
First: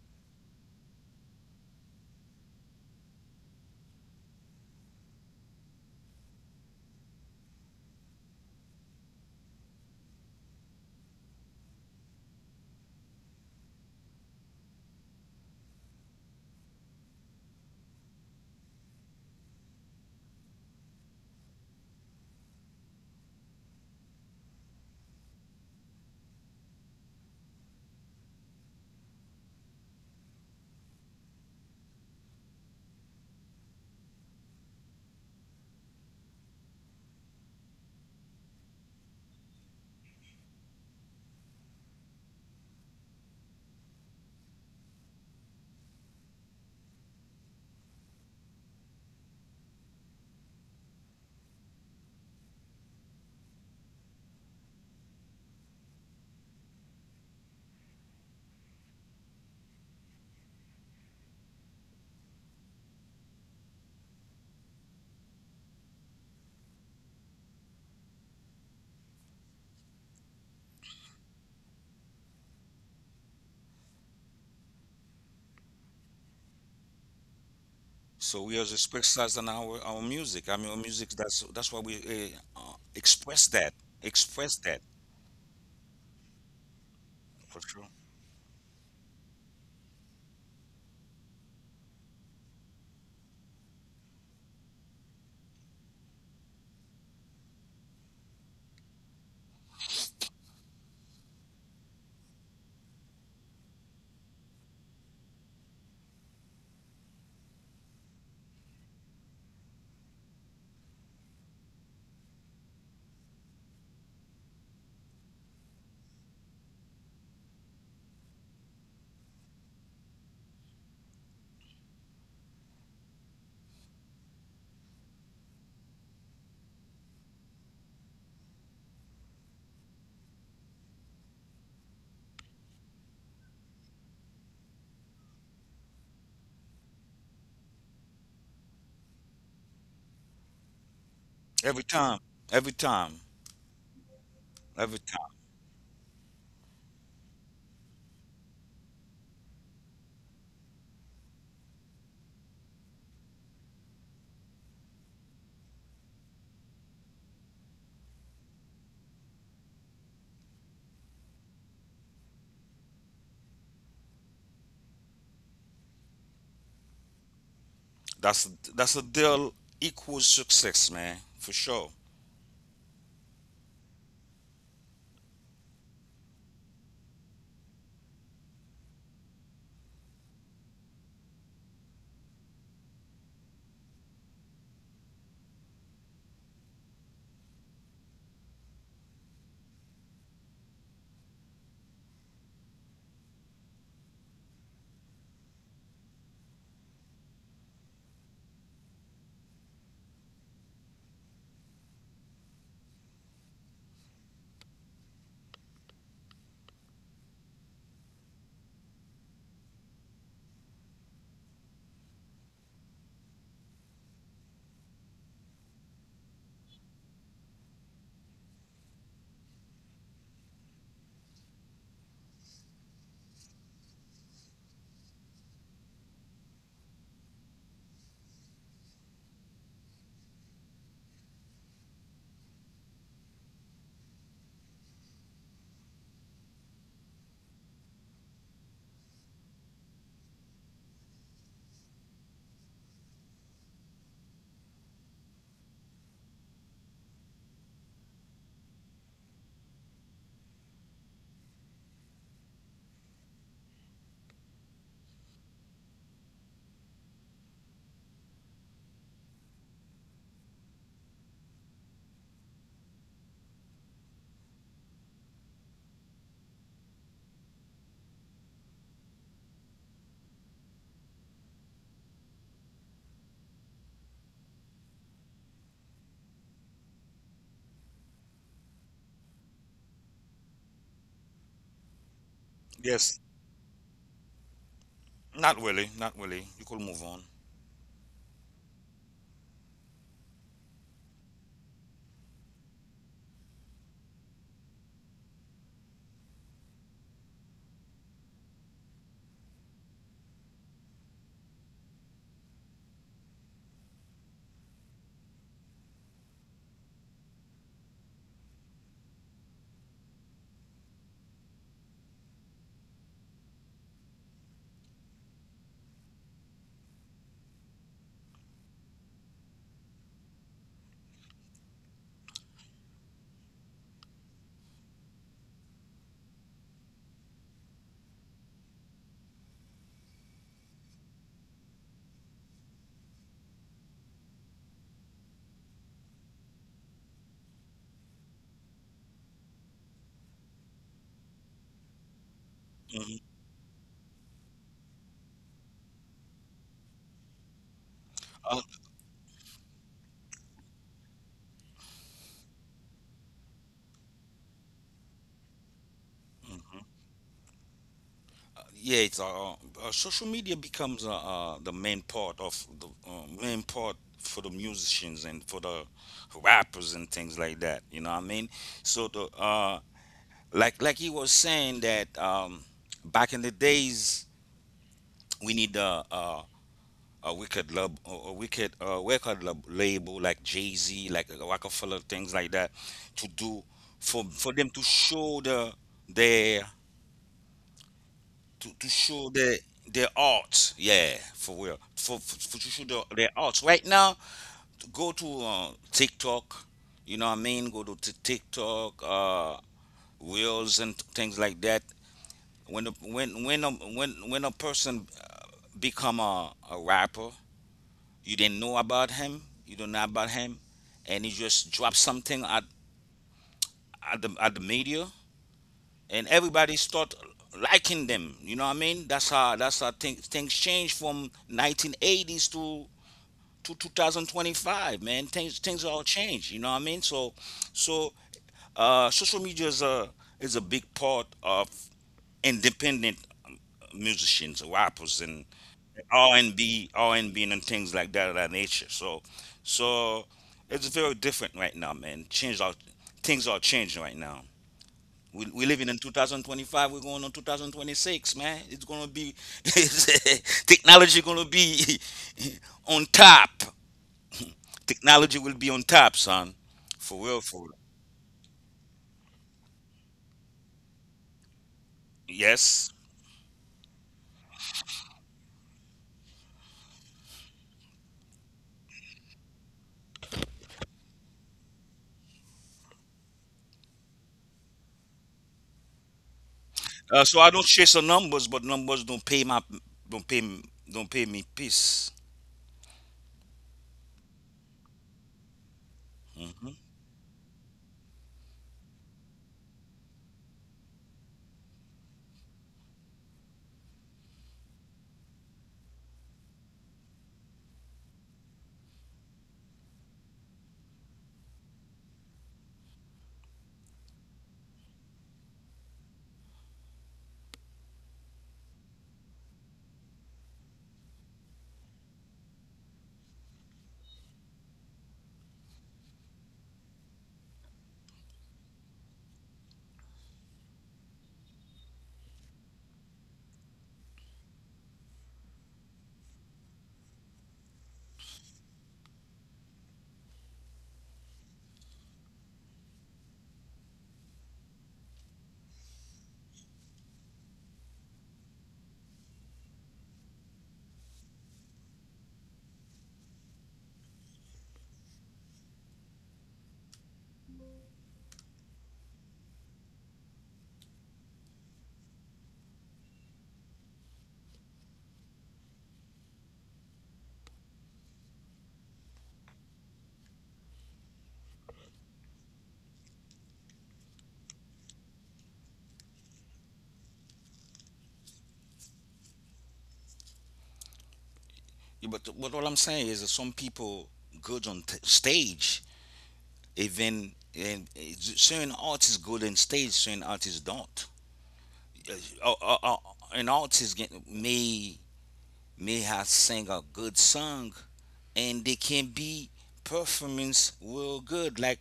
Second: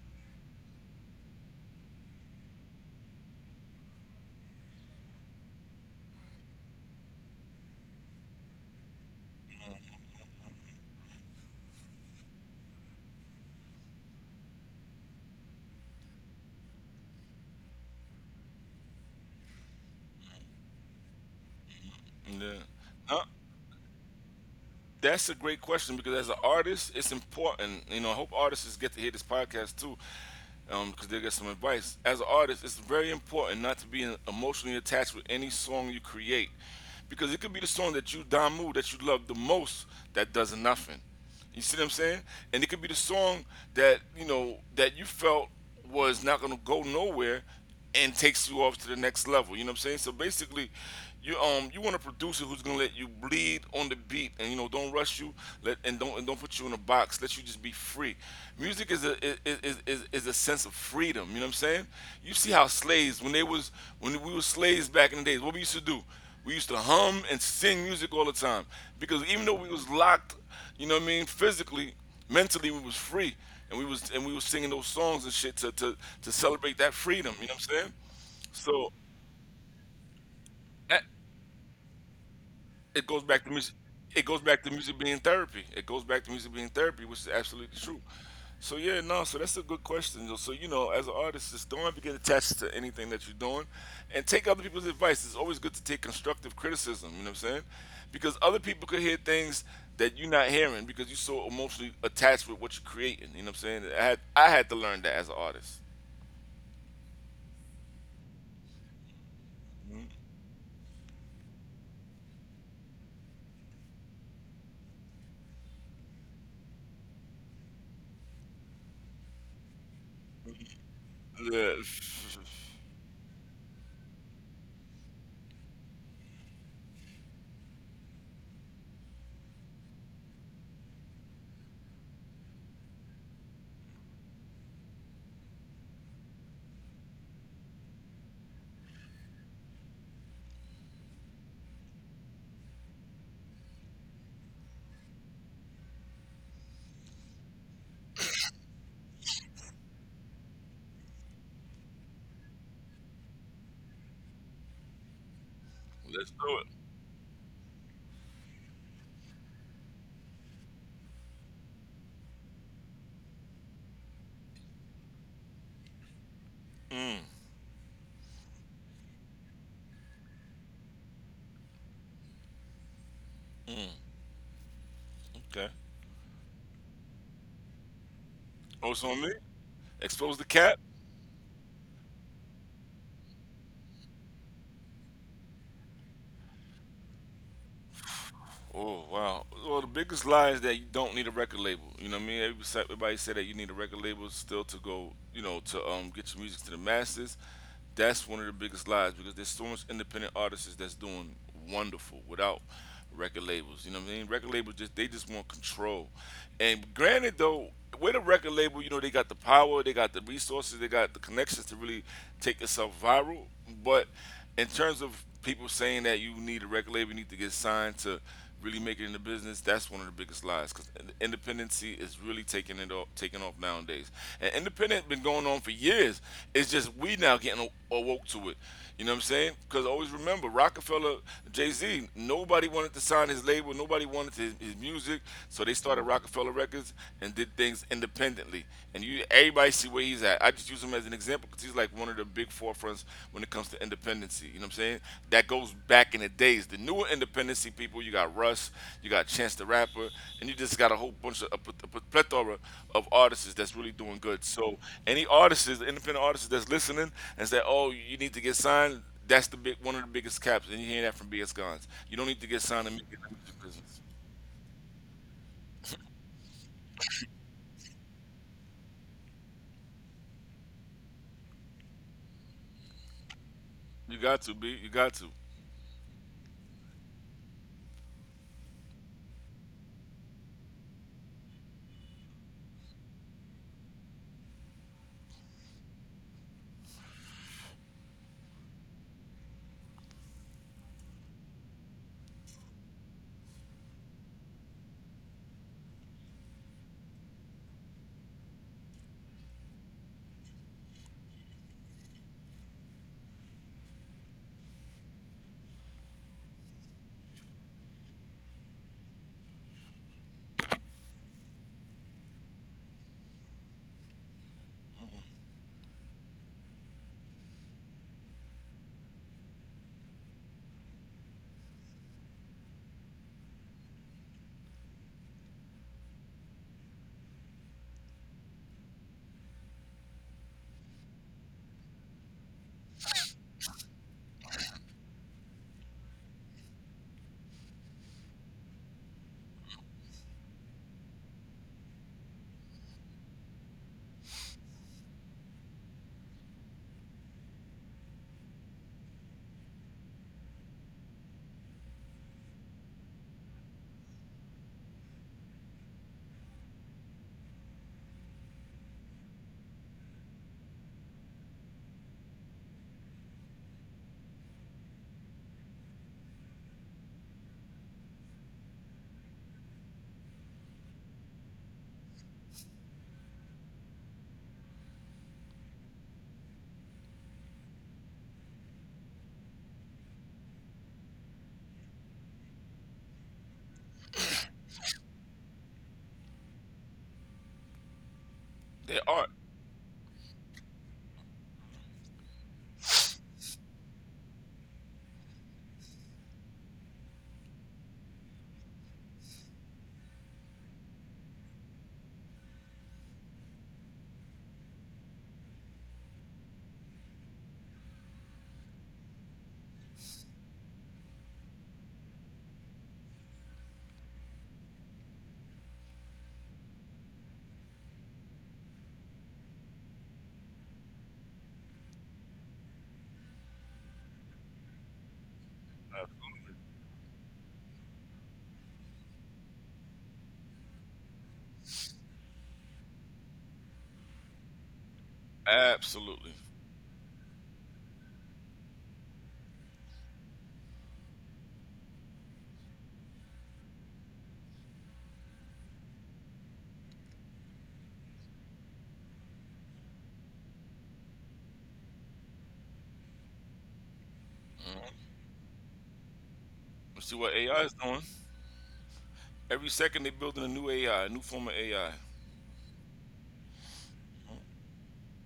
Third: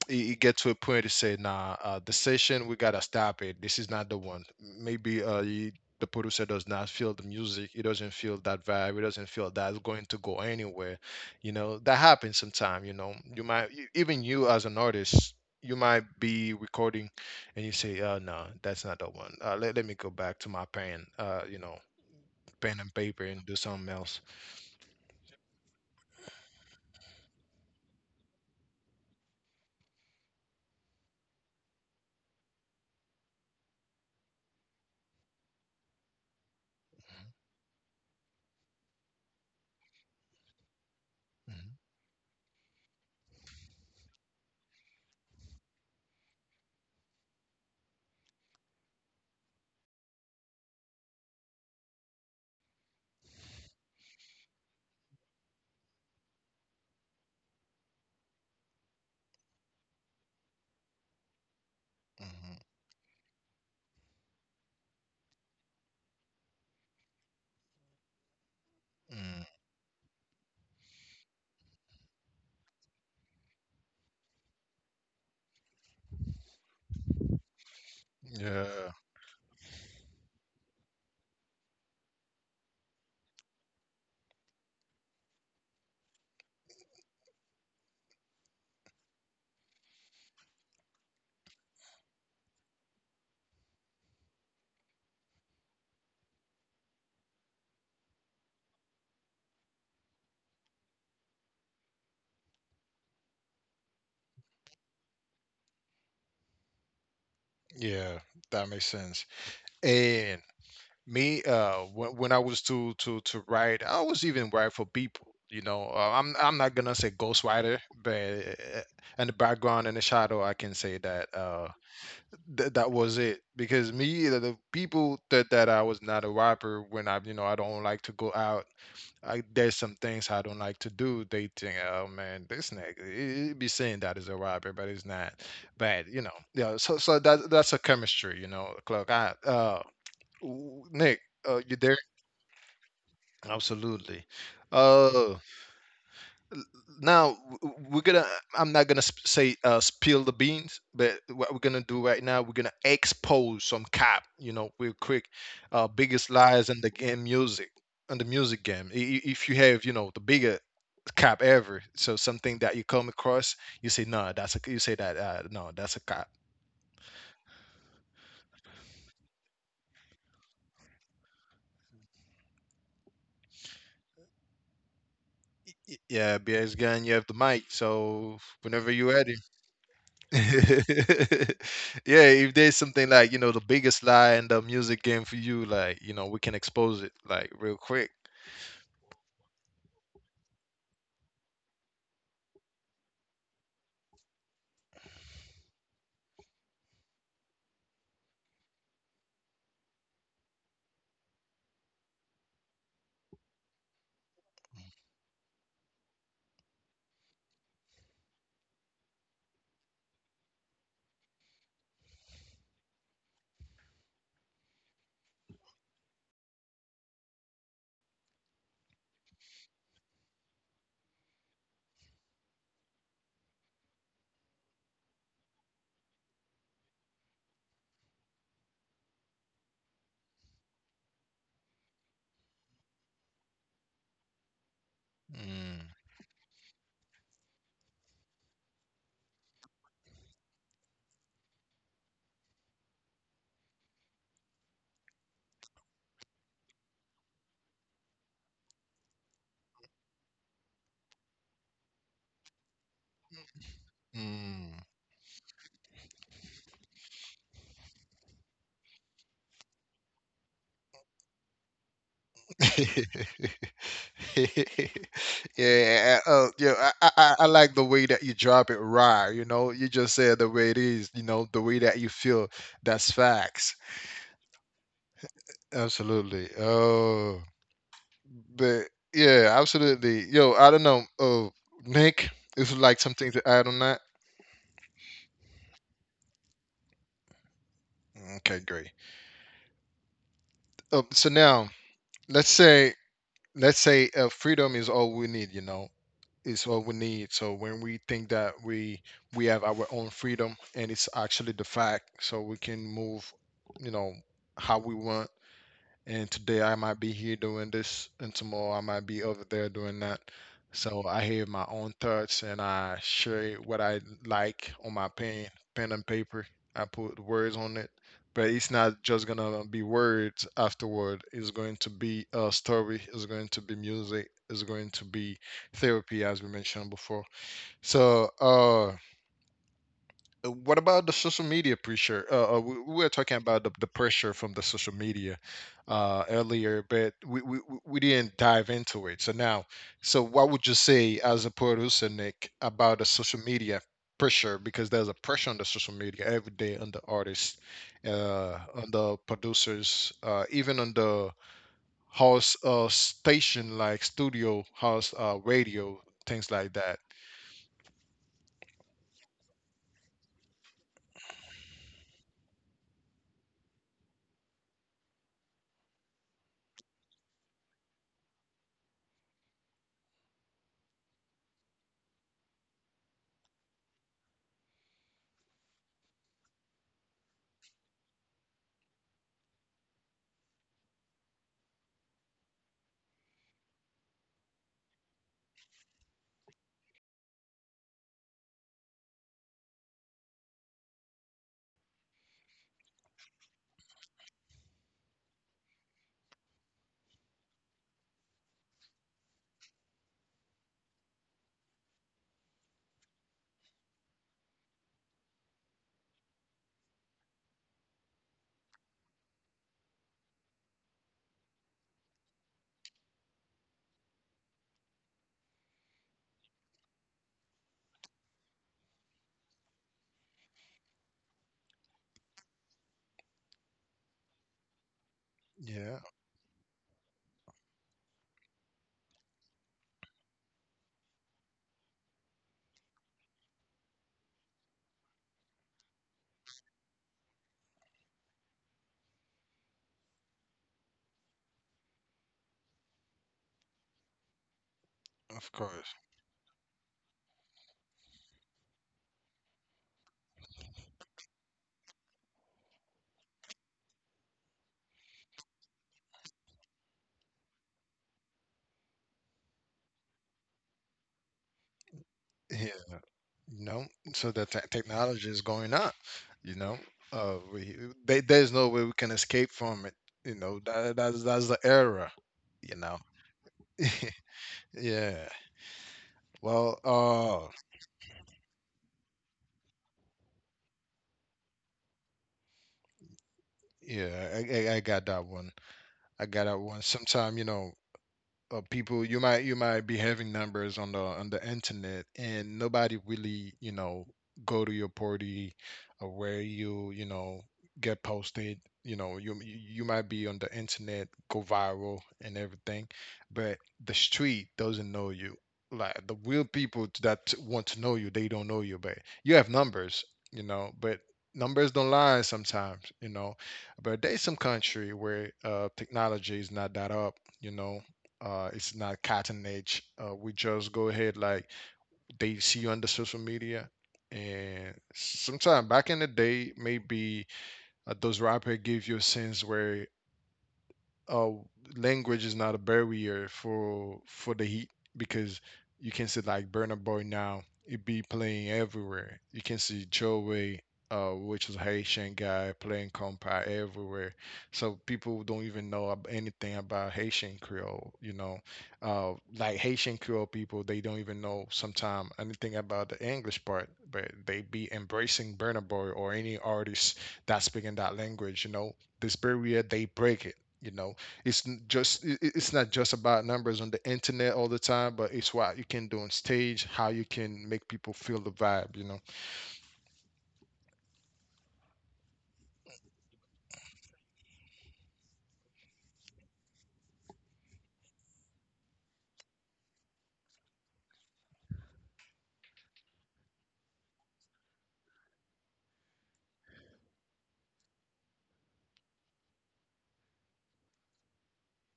Speaker 1: it you get to a point to say, nah, the session, we gotta stop it. This is not the one. Maybe you, the producer does not feel the music. It doesn't feel that vibe. It doesn't feel that it's going to go anywhere. You know, that happens sometime. You know, you might, even you as an artist, you might be recording and you say, no, that's not the one. Let me go back to my pen,
Speaker 3: yeah.
Speaker 1: pen and paper
Speaker 3: Huh?
Speaker 1: and do something else.
Speaker 3: That's a great question because as an artist, it's important. You know, I hope artists get to hear this podcast too, because they get some advice. As an artist, it's very important not to be emotionally attached with any song you create,
Speaker 1: Mhm,
Speaker 3: because it could be the song that you Damu that you love the most that does nothing. You see what I'm saying? And it could be the song that you know that you felt was not going to go nowhere and takes you off to the next level. You know what I'm saying? So basically, you you want a producer who's going to let you bleed on the beat and you know don't rush you let and don't put you in a box. Let you just be free. Music is a is a sense of freedom. You know what I'm saying?
Speaker 1: mhm,
Speaker 3: You see
Speaker 1: mhm,
Speaker 3: how slaves when they was when we were slaves back in the days, what we used to do. We used to hum and sing music all the time because even
Speaker 1: mhm.
Speaker 3: though we was locked, you know what I mean? Physically, mentally, we was free, and we was singing those songs and shit to celebrate that freedom. You know what I'm saying?
Speaker 2: So we are
Speaker 3: So
Speaker 1: Yeah,
Speaker 2: just expressing our music. I mean, our
Speaker 3: that
Speaker 2: music. That's why we
Speaker 3: it goes back
Speaker 2: express
Speaker 3: to
Speaker 2: that,
Speaker 3: music. It goes
Speaker 2: express
Speaker 3: back to
Speaker 2: that
Speaker 3: music being therapy. It goes back to music being therapy, which is
Speaker 2: for
Speaker 3: absolutely
Speaker 2: sure.
Speaker 3: true. So yeah, no. So that's a good question, though. So you know, as an artist, just don't ever get attached to anything that you're doing, and take other people's advice. It's always good to take constructive criticism. You know what I'm saying? Because other people could hear things that you're not hearing because you're so emotionally attached with what you're creating. You know what I'm saying? I had to learn that as an artist.
Speaker 1: yeah, that makes sense.
Speaker 3: Mhm.
Speaker 1: And me, when I was to write, I was even write for people. You know, I'm not gonna say ghostwriter, but uh, in the background in the shadow, I can say that
Speaker 3: Yeah.
Speaker 1: that was it. Because me, the people that I was not a rapper when I, you know, I don't like to go out. I, there's some things I don't like to do. They think, oh man, this nigga, he be saying that is a rapper, but it's not. But you know, yeah. That that's a chemistry, you know, Clark. I uh, ooh, Nick, you
Speaker 2: Every
Speaker 1: there?
Speaker 2: time, every time,
Speaker 1: Absolutely.
Speaker 2: every time.
Speaker 1: Uh, l- we're gonna. I'm not gonna say, spill the beans, but what we're gonna do right now, we're gonna expose some cap. You know, real quick, biggest
Speaker 3: Let's do it.
Speaker 1: lies in the game music, in the music game. If you have, you know, the bigger cap ever, so something that you come across, you say no, that's a. You say that no, that's a cap.
Speaker 3: Mm,
Speaker 2: That's that's a deal equals success, man, for sure.
Speaker 3: okay.
Speaker 1: Yeah, BS gun. You have the mic, so whenever
Speaker 3: Oh, it's
Speaker 1: you're
Speaker 3: on
Speaker 1: ready.
Speaker 3: me. Expose the cat.
Speaker 1: Yeah, if there's something like, you know, the biggest lie in the music game for you, like, you know, we can expose it like real quick.
Speaker 3: Oh, wow! Well, the biggest lie is that you don't need a record label. You know what I mean? Everybody said that you need a record label still to go, you know, to get your music to the masses. That's one of the biggest lies because there's so much independent artists that's doing wonderful without record labels. You know what I mean? Record labels, just they just want control. And granted though, with a record label, you know they got the power, they got the resources, they got the connections to really take yourself viral. But in terms of people saying that you need a record label, you need to get signed to really make it in the business, that's one of the biggest lies because independency is really taking off nowadays. And independent been going on for years. It's just we now getting awoke to it. You know what I'm saying? Because always remember Rockefeller, Jay Z. Nobody wanted to sign his label. Nobody wanted his music, so they
Speaker 1: Mm.
Speaker 3: started Rockefeller Records and did things independently. And you everybody see where he's at. I just use him as an example because he's like one of the big forefronts when it comes to independency. You know what I'm saying? That goes back in the days. The newer independency people, you got Russ, you got Chance the Rapper, and you just got a whole bunch of a plethora of artists that's really doing good. So any artists, independent artists that's listening and say, "Oh, you need to get signed." That's the big one of the biggest caps, and you hear that from BS Guns. You don't need to get signed to make it in the
Speaker 1: Mm.
Speaker 3: music business.
Speaker 1: Yeah, I like the way that you drop it raw. You know, you just say it the way it is. You know, the way that you feel. That's facts.
Speaker 3: You got to be. You got to.
Speaker 1: Absolutely. Oh, but yeah, absolutely. Yo, I don't know. Oh, Nick, is like
Speaker 2: Yes,
Speaker 1: something to add on that?
Speaker 2: not really, not really. You could move on.
Speaker 1: Mm, okay, great. So now let's say, freedom is all we need. You know, is all we need. So when we think that we have our own freedom and it's actually the fact, so we can move, you know, how we want, and today I might be here doing this, and tomorrow I might be over there doing that. So I have my own thoughts and I share what I like on my pen, pen and paper. I put words on it, but it's not just gonna be words afterward. It's going to be a story. It's going to be music. It's going to be therapy, as we mentioned before. So, what about the social media pressure? We were talking about the pressure from the social media earlier, but we didn't dive into it. So now, so what would you say as a producer, Nick, about the
Speaker 2: Mhm.
Speaker 1: social media pressure? Because there's a pressure on the social media every day on the artists, on the producers, even on the house station like studio, house radio, things like that.
Speaker 2: yeah, it's social media becomes the main part of the main part for the musicians and for the rappers and things like that. You know what I mean? So the like he was saying that back in the days we need a wicked lab, a wicked record lab, label, like Jay Z, like Rockefeller, things like that, to do for them to show their to
Speaker 3: They are.
Speaker 2: show their art. Yeah, for real. For to show their art. Right now, to go to TikTok. You know what I mean? Go to TikTok, reels and things like that. When a person become a rapper, you didn't know about him. You don't know about him, and he just drops something at at the media, and everybody start liking them. You know what I mean? That's how things change from 1980s to 2025, man. Things
Speaker 1: Yeah,
Speaker 3: uh,
Speaker 2: all change. You know what I mean? So so social media is a big part of independent musicians, rappers, and
Speaker 3: Absolutely.
Speaker 2: R and B, and things like that of that nature. So, so it's very different right now, man. Change are things are changing right now.
Speaker 1: of
Speaker 2: We living
Speaker 1: course.
Speaker 2: in 2025. We're going on 2026, man. It's gonna be technology gonna be on top. Technology will be on top, son.
Speaker 3: Let's see
Speaker 2: For
Speaker 3: what
Speaker 2: real,
Speaker 3: AI
Speaker 2: for
Speaker 3: is
Speaker 2: real.
Speaker 3: doing. Every second they're building a new AI, a new form of AI.
Speaker 2: Yes.
Speaker 1: You know, so the technology is going up, you know. uh we there's no way we can escape from it, you know. That, that's the era, you know. Yeah, well,
Speaker 2: So I don't chase the numbers, but numbers don't pay my don't pay m- don't pay me peace.
Speaker 1: yeah I got that one. I got that one sometime, you know. People, you might be having numbers on the internet and nobody really, you know, go to your party or where you know, get posted. You know, you might be on the internet, go viral and everything, but the street doesn't know you, like the real people that want to know you, they don't know you, but you have numbers, you know. But numbers don't lie sometimes, you know. But there's some country where uh, technology is not that up, you know. It's not cat and age, we just go ahead. Like, they see you on the social media, and sometime back in the day, maybe those rappers give you a sense where, uh, language is not a barrier for the Heat, because you can see like Burna Boy now, he be playing everywhere. You can see Joey, which is a Haitian guy playing compa everywhere. So people don't even know anything about Haitian Creole. You know, uh, like Haitian Creole people, they don't even know sometime anything about the English part, but they be embracing Burna Boy or any artist that's speaking that language. You know, this barrier they break it. You know, it's n- just I- it's not just about numbers on the internet all the time, but it's what you can do on stage, how you can make people feel the vibe, you know.
Speaker 2: Yeah, but what all I'm saying is that some people good on stage, even, and certain artists good on stage, certain artists don't. Uh, uh, uh, an artist get, may have sang a good song, and they can be performance real good, like,